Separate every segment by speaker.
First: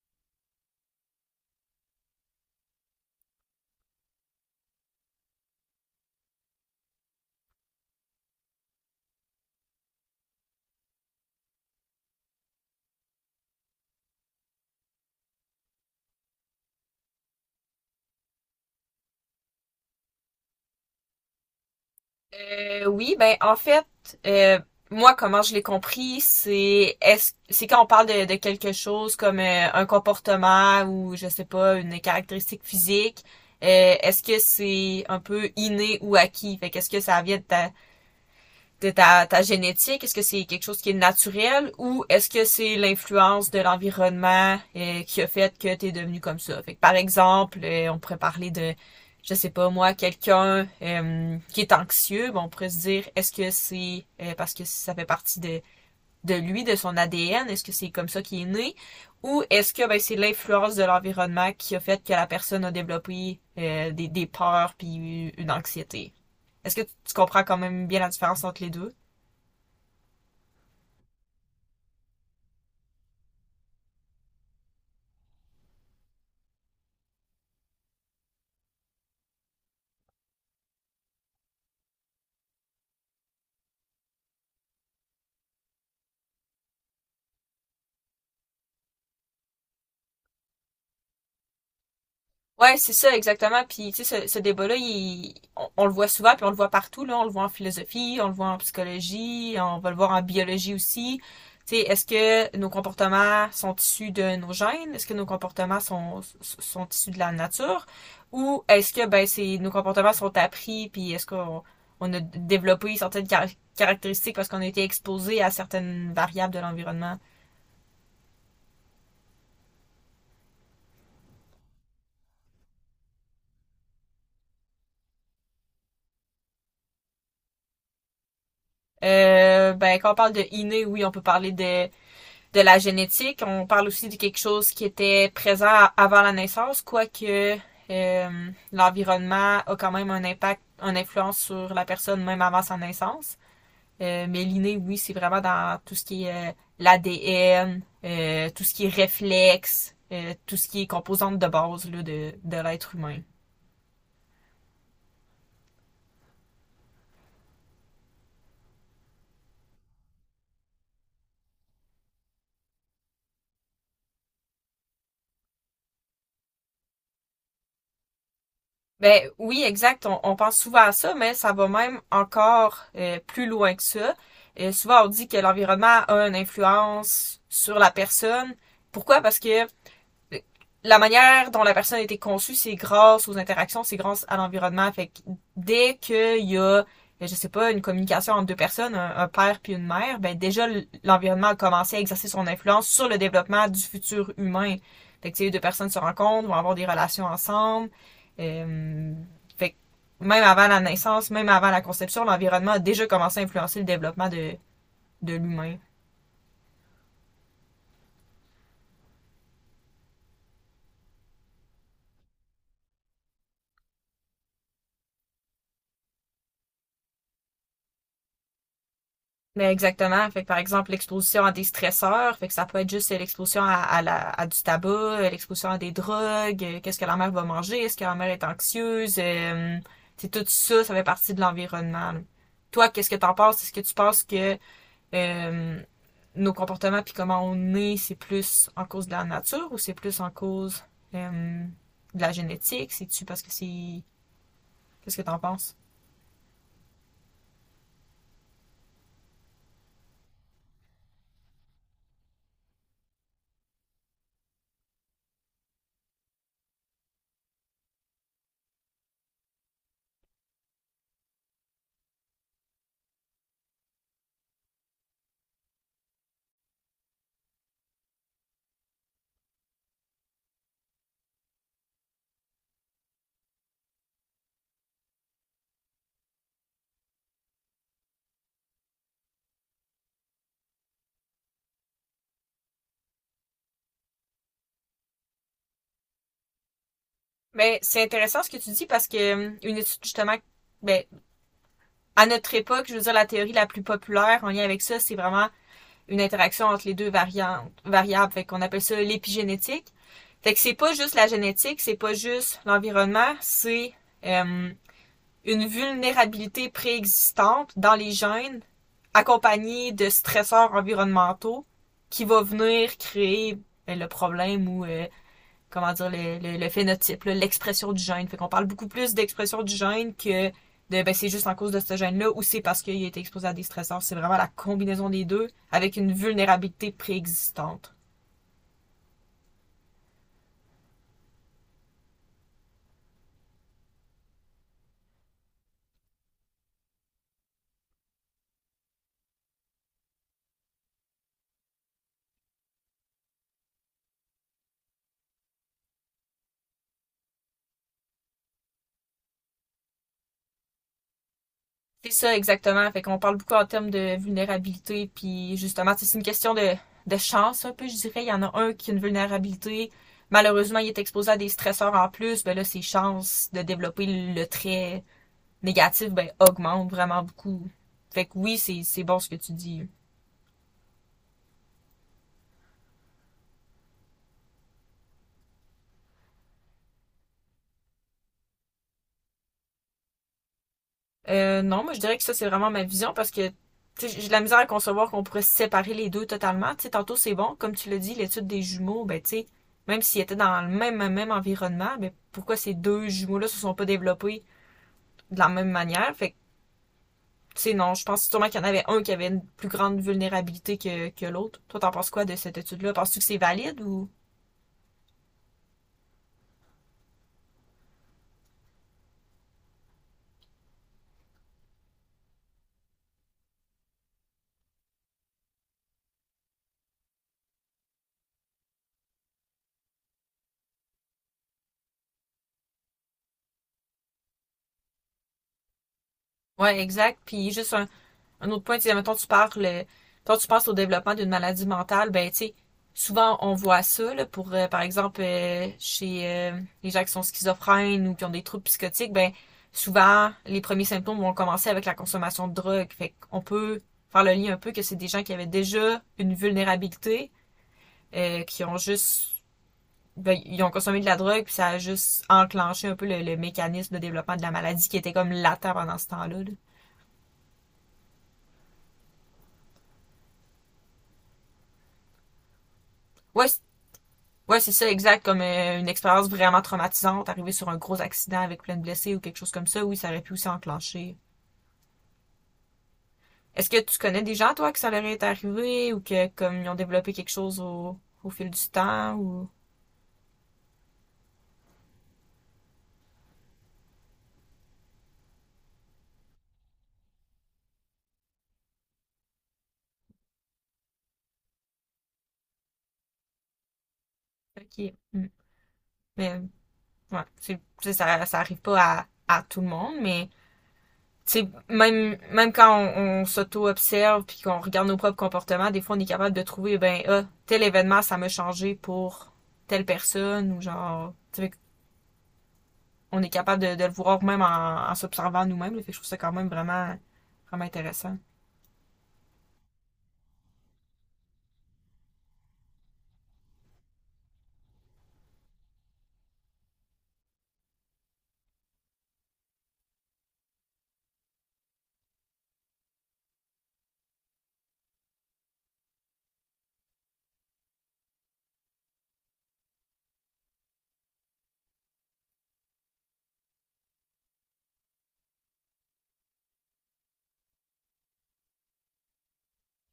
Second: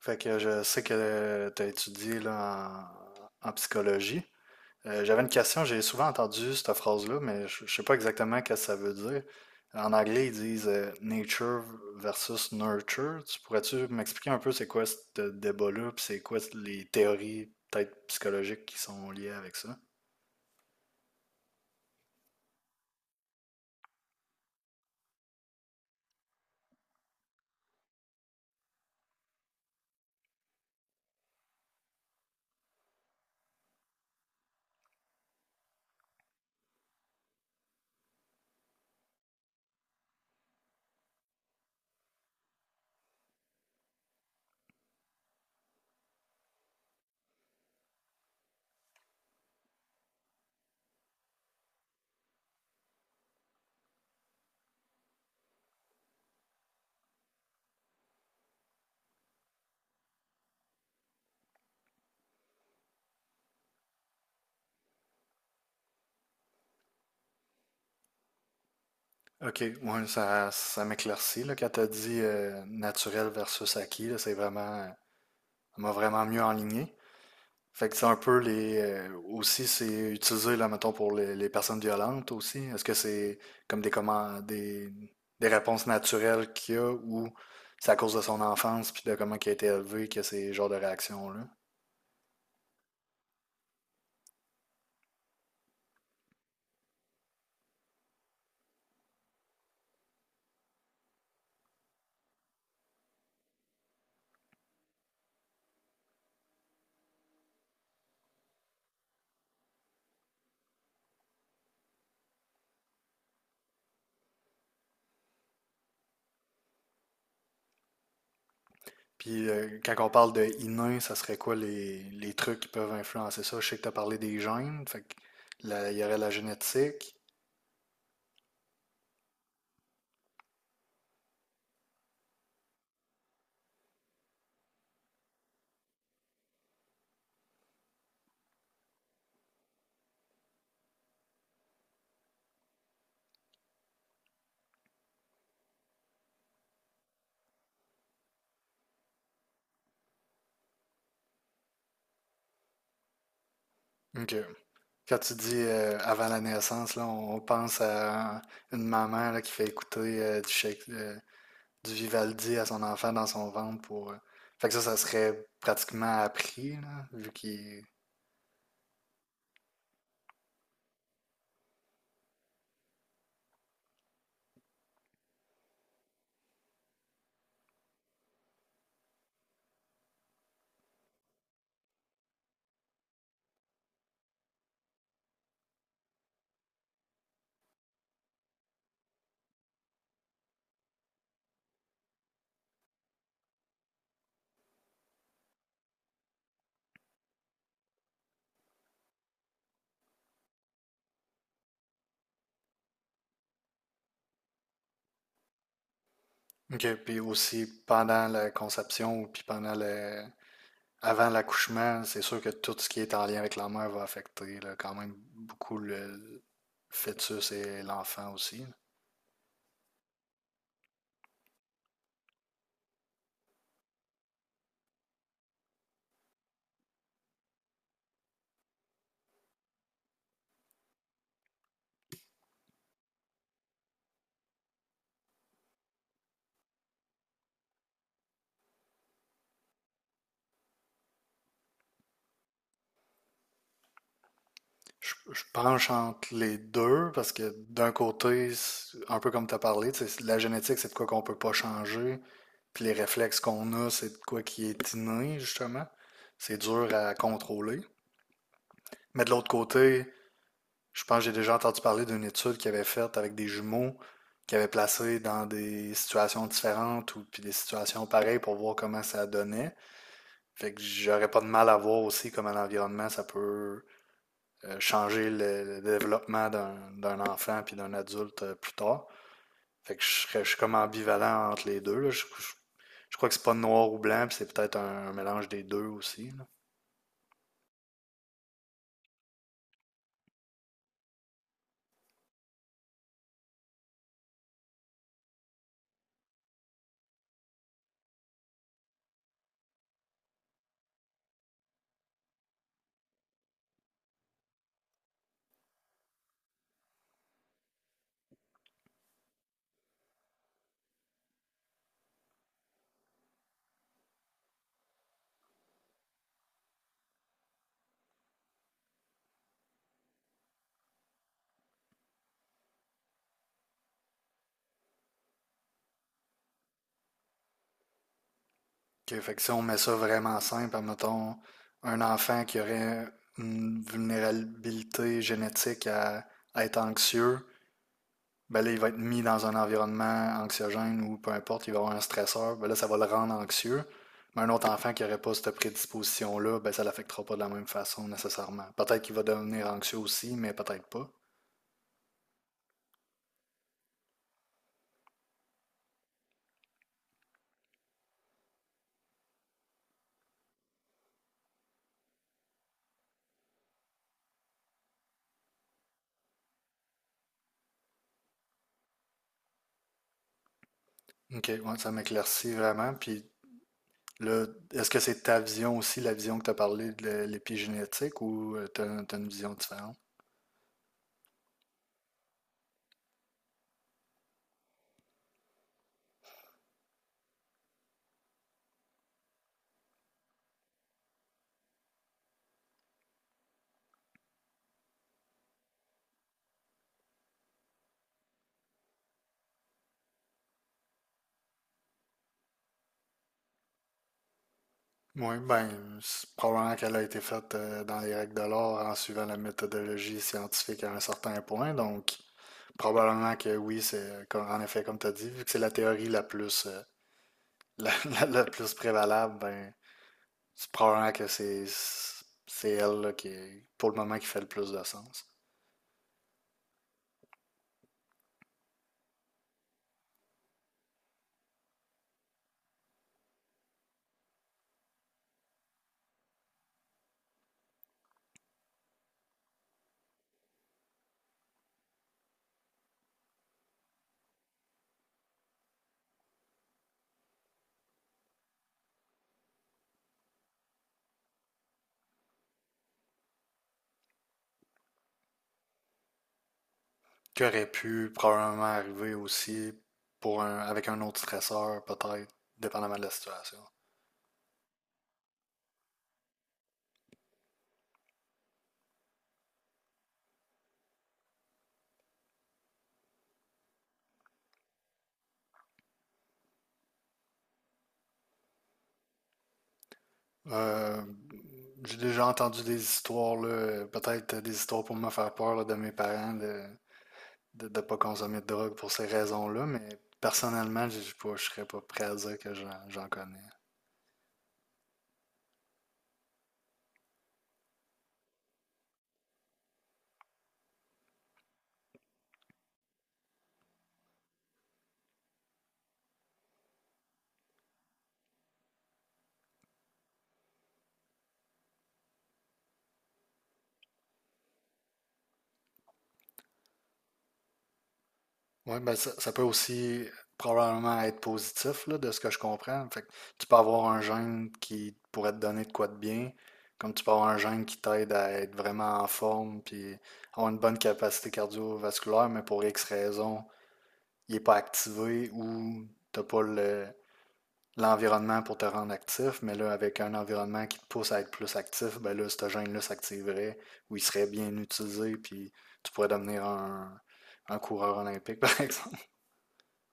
Speaker 1: Fait que je sais que tu as étudié là, en psychologie. J'avais une question, j'ai souvent entendu cette phrase-là, mais je sais pas exactement ce que ça veut dire. En anglais, ils disent nature versus nurture. Tu pourrais-tu m'expliquer un peu c'est quoi ce débat-là, puis c'est quoi les théories peut-être psychologiques qui sont liées avec ça?
Speaker 2: Oui, ben en fait, euh, moi, comment je l'ai compris, c'est est-ce c'est quand on parle de quelque chose comme un comportement ou je sais pas, une caractéristique physique, est-ce que c'est un peu inné ou acquis? Fait qu'est-ce que ça vient de ta génétique? Est-ce que c'est quelque chose qui est naturel ou est-ce que c'est l'influence de l'environnement qui a fait que tu es devenu comme ça? Fait que, par exemple, on pourrait parler de, je sais pas moi, quelqu'un qui est anxieux, ben, on pourrait se dire, est-ce que c'est parce que ça fait partie de lui, de son ADN? Est-ce que c'est comme ça qu'il est né? Ou est-ce que ben, c'est l'influence de l'environnement qui a fait que la personne a développé des peurs puis une anxiété? Est-ce que tu comprends quand même bien la différence entre les deux?
Speaker 1: Ok, ouais, ça m'éclaircit là, quand t'as dit naturel versus acquis, là, c'est vraiment, ça m'a vraiment mieux enligné. Fait que c'est un peu les. Aussi, c'est utilisé, là, mettons, pour les personnes violentes aussi. Est-ce que c'est comme des, comment, des réponses naturelles qu'il y a ou c'est à cause de son enfance puis de comment il a été élevé que ces genres de réactions-là?
Speaker 2: Ouais, c'est ça, exactement. Puis, tu sais, ce débat-là, on le voit souvent, puis on le voit partout, là. On le voit en philosophie, on le voit en psychologie, on va le voir en biologie aussi. Tu sais, est-ce que nos comportements sont issus de nos gènes? Est-ce que nos comportements sont issus de la nature? Ou est-ce que, ben, c'est, nos comportements sont appris, puis est-ce qu'on on a développé caractéristiques parce qu'on a été exposé à certaines variables de l'environnement?
Speaker 1: Puis quand on parle de inné, ça serait quoi les trucs qui peuvent influencer ça? Je sais que tu as parlé des gènes, fait que il y aurait la génétique.
Speaker 2: Ben, quand on parle de inné, oui, on peut parler de la génétique. On parle aussi de quelque chose qui était présent avant la naissance, quoique l'environnement a quand même un impact, une influence sur la personne même avant sa naissance. Mais l'inné, oui, c'est vraiment dans tout ce qui est l'ADN, tout ce qui est réflexe, tout ce qui est composante de base là, de l'être humain.
Speaker 1: Ok. Quand tu dis avant la naissance, là, on pense à une maman là, qui fait écouter du Vivaldi à son enfant dans son ventre pour. Fait que ça serait pratiquement appris, là, vu qu'il.
Speaker 2: Ben oui, exact. On pense souvent à ça, mais ça va même encore plus loin que ça. Souvent, on dit que l'environnement a une influence sur la personne. Pourquoi? Parce que la manière dont la personne a été conçue, c'est grâce aux interactions, c'est grâce à l'environnement. Fait que dès qu'il y a, ben, je sais pas, une communication entre deux personnes, un père puis une mère, ben déjà l'environnement a commencé à exercer son influence sur le développement du futur humain. Fait que si les deux personnes se rencontrent, vont avoir des relations ensemble. Euh, Fait que même avant la naissance, même avant la conception, l'environnement a déjà commencé à influencer le développement de l'humain.
Speaker 1: Ok, puis aussi pendant la conception ou puis pendant le. Avant l'accouchement, c'est sûr que tout ce qui est en lien avec la mère va affecter là, quand même beaucoup le fœtus et l'enfant aussi.
Speaker 2: Mais exactement. Fait que, par exemple, l'exposition à des stresseurs, fait que ça peut être juste l'exposition à du tabac, l'exposition à des drogues, qu'est-ce que la mère va manger, est-ce que la mère est anxieuse, c'est tout ça, ça fait partie de l'environnement. Là. Toi, qu'est-ce que t'en penses? Est-ce que tu penses que euh, nos comportements puis comment on est, c'est plus en cause de la nature ou c'est plus en cause euh, de la génétique? C'est-tu parce que c'est...
Speaker 1: Je,
Speaker 2: Qu'est-ce que t'en
Speaker 1: je
Speaker 2: penses?
Speaker 1: penche entre les deux parce que d'un côté, c'est un peu comme tu as parlé, tu sais, la génétique, c'est de quoi qu'on peut pas changer, puis les réflexes qu'on a, c'est de quoi qui est inné, justement. C'est dur à contrôler. Mais de l'autre côté, je pense que j'ai déjà entendu parler d'une étude qu'ils avaient faite avec des jumeaux qu'ils avaient placés dans des situations différentes ou puis des situations pareilles pour voir comment ça donnait. Fait que j'aurais pas de mal à voir aussi comment l'environnement ça peut changer le développement d'un enfant puis d'un adulte plus tard. Fait que je suis comme ambivalent entre les deux, là. Je crois que c'est pas noir ou blanc, puis c'est peut-être un mélange des deux aussi, là.
Speaker 2: Ben c'est intéressant ce que tu dis parce que une étude justement, ben, à notre époque, je veux dire, la théorie la plus populaire en lien avec ça, c'est vraiment une interaction entre les deux variantes, variables. Fait qu'on appelle ça l'épigénétique. Fait que c'est pas juste la génétique, c'est pas juste l'environnement, c'est euh, une vulnérabilité préexistante dans les gènes accompagnée de stresseurs environnementaux qui va venir créer le problème ou comment dire, le phénotype, là, l'expression du gène. Fait qu'on parle beaucoup plus d'expression du gène que de ben, c'est juste en cause de ce gène-là ou c'est parce qu'il a été exposé à des stressors. C'est vraiment la combinaison des deux avec une vulnérabilité préexistante.
Speaker 1: Ok, fait que si on met ça vraiment simple, mettons un enfant qui aurait une vulnérabilité génétique à être anxieux, ben là, il va être mis dans un environnement anxiogène ou peu importe, il va avoir un stresseur, ben là, ça va le rendre anxieux. Mais un autre enfant qui n'aurait pas cette prédisposition-là, ben ça ne l'affectera pas de la même façon nécessairement. Peut-être qu'il va devenir anxieux aussi, mais peut-être pas.
Speaker 2: C'est ça exactement. Fait qu'on parle beaucoup en termes de vulnérabilité, puis justement, c'est une question de chance un peu, je dirais. Il y en a un qui a une vulnérabilité. Malheureusement, il est exposé à des stresseurs en plus. Ben là, c'est chance de développer le trait négatifs ben, augmentent vraiment beaucoup. Fait que oui, c'est bon ce que tu dis.
Speaker 1: Ok, ouais, ça m'éclaircit vraiment. Puis là, est-ce que c'est ta vision aussi, la vision que tu as parlé de l'épigénétique, ou tu as, une vision différente?
Speaker 2: Non, moi je dirais que ça c'est vraiment ma vision parce que j'ai de la misère à concevoir qu'on pourrait séparer les deux totalement. T'sais, tantôt c'est bon, comme tu l'as dit, l'étude des jumeaux, ben tu sais, même s'ils étaient dans même environnement, ben pourquoi ces deux jumeaux-là se sont pas développés de la même manière? Fait que tu sais, non, je pense sûrement qu'il y en avait un qui avait une plus grande vulnérabilité que l'autre. Toi, t'en penses quoi de cette étude-là? Penses-tu que c'est valide ou
Speaker 1: Oui, ben, c'est probablement qu'elle a été faite dans les règles de l'art en suivant la méthodologie scientifique à un certain point. Donc, probablement que oui, c'est comme- en effet, comme tu as dit, vu que c'est la théorie la plus, la plus prévalable, ben, c'est probablement que c'est elle là, qui, est- pour le moment, qui fait le plus de sens.
Speaker 2: Ouais, exact. Puis juste un autre point, tu sais, mettons, tu parles, quand tu penses au développement d'une maladie mentale, ben, tu sais, souvent on voit ça, là, pour, par exemple, chez les gens qui sont schizophrènes ou qui ont des troubles psychotiques, ben, souvent, les premiers symptômes vont commencer avec la consommation de drogue. Fait qu'on peut faire le lien un peu que c'est des gens qui avaient déjà une vulnérabilité, qui ont juste, ben, ils ont consommé de la drogue, puis ça a juste enclenché un peu le mécanisme de développement de la maladie qui était comme latent pendant ce temps-là, là.
Speaker 1: Qui aurait pu probablement arriver aussi pour un, avec un autre stresseur, peut-être, dépendamment de la
Speaker 2: Ouais,
Speaker 1: situation.
Speaker 2: Ouais, c'est ça, exact, comme une expérience vraiment traumatisante, arriver sur un gros accident avec plein de blessés ou quelque chose comme ça, oui, ça aurait pu aussi enclencher. Est-ce que tu connais des gens, toi, que ça leur est arrivé ou que comme ils ont développé quelque chose au, au fil du temps ou...
Speaker 1: Euh, j'ai déjà entendu des histoires, là, peut-être des histoires pour me faire peur là, de mes parents de ne pas consommer de drogue pour ces raisons-là, mais personnellement, je ne serais pas prêt à dire que j'en connais.
Speaker 2: Ok. Mm. Mais ouais, ça, ça arrive pas à, à tout le monde, mais tu sais, même quand on s'auto-observe puis qu'on regarde nos propres comportements, des fois on est capable de trouver, ben, ah, tel événement, ça m'a changé pour telle personne ou genre, tu sais, on est capable de le voir même en s'observant nous-mêmes. Là. Fait que je trouve ça quand même vraiment, vraiment intéressant.
Speaker 1: Oui, ben ça peut aussi probablement être positif là, de ce que je comprends. Fait que tu peux avoir un gène qui pourrait te donner de quoi de bien, comme tu peux avoir un gène qui t'aide à être vraiment en forme, puis avoir une bonne capacité cardiovasculaire, mais pour X raisons, il n'est pas activé ou tu n'as pas l'environnement pour te rendre actif, mais là, avec un environnement qui te pousse à être plus actif, ben là, ce gène-là s'activerait ou il serait bien utilisé, puis tu pourrais devenir un coureur olympique, par exemple.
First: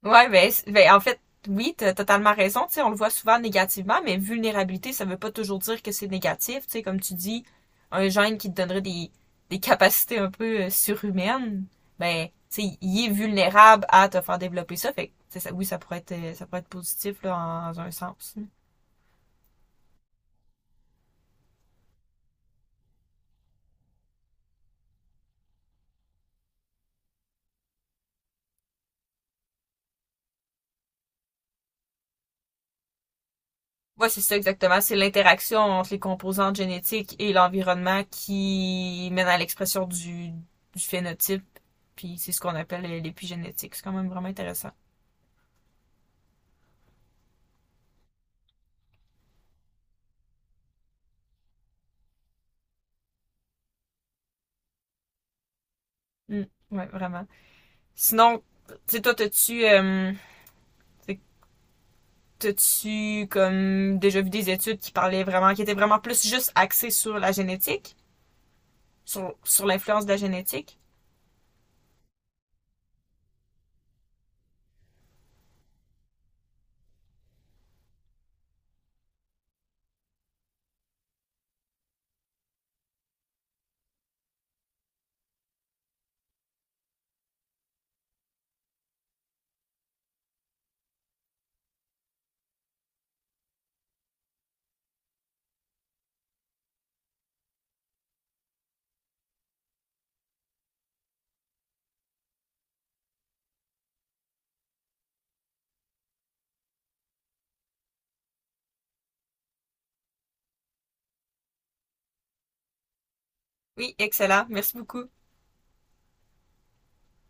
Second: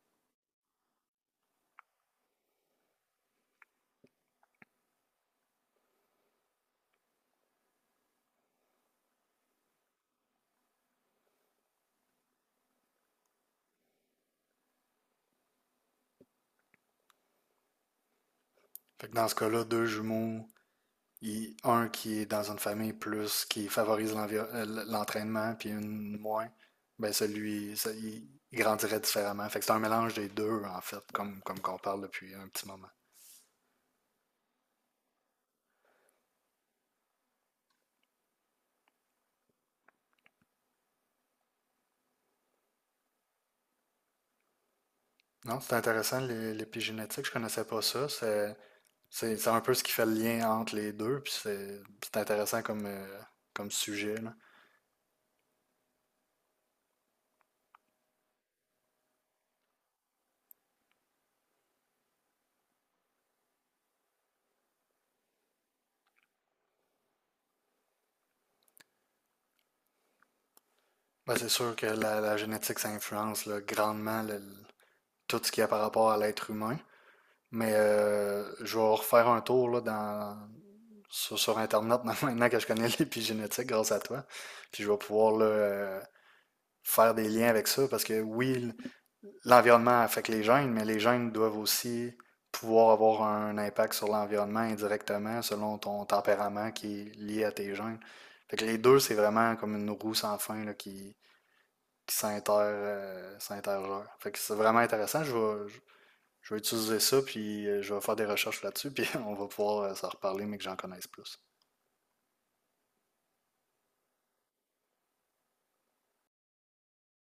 Speaker 2: Ben en fait, oui, t'as totalement raison. Tu sais, on le voit souvent négativement, mais vulnérabilité, ça veut pas toujours dire que c'est négatif. Tu sais, comme tu dis, un gène qui te donnerait des capacités un peu surhumaines, ben, tu sais, il est vulnérable à te faire développer ça. Fait que, oui, ça pourrait être positif, là, dans un sens.
Speaker 1: Fait que dans ce cas-là, deux jumeaux, un qui est dans une famille plus, qui favorise l'entraînement, puis une moins, ben il grandirait différemment. Fait que c'est un mélange des deux, en fait, comme qu'on parle depuis un petit moment.
Speaker 2: Ouais, c'est ça exactement. C'est l'interaction entre les composantes génétiques et l'environnement qui mène à l'expression du phénotype. Puis c'est ce qu'on appelle l'épigénétique. C'est quand même vraiment intéressant.
Speaker 1: Non, c'est intéressant, l'épigénétique, je connaissais pas ça. C'est un peu ce qui fait le lien entre les deux, puis c'est intéressant comme, comme sujet, là.
Speaker 2: Mm. Ouais, vraiment. Sinon, tu sais, toi, t'as-tu comme déjà vu des études qui parlaient vraiment, qui étaient vraiment plus juste axées sur la génétique, sur l'influence de la génétique?
Speaker 1: Ben, c'est sûr que la génétique, ça influence là, grandement tout ce qu'il y a par rapport à l'être humain. Mais je vais refaire un tour là, sur Internet maintenant que je connais l'épigénétique grâce à toi. Puis je vais pouvoir là, faire des liens avec ça, parce que oui, l'environnement affecte les gènes, mais les gènes doivent aussi pouvoir avoir un impact sur l'environnement indirectement selon ton tempérament qui est lié à tes gènes. Fait que les deux, c'est vraiment comme une roue sans fin là, qui, qui s'intergère. Fait que c'est vraiment intéressant. Je vais utiliser ça, puis je vais faire des recherches là-dessus, puis on va pouvoir s'en reparler, mais que j'en connaisse plus.
Speaker 2: Oui, excellent. Merci beaucoup.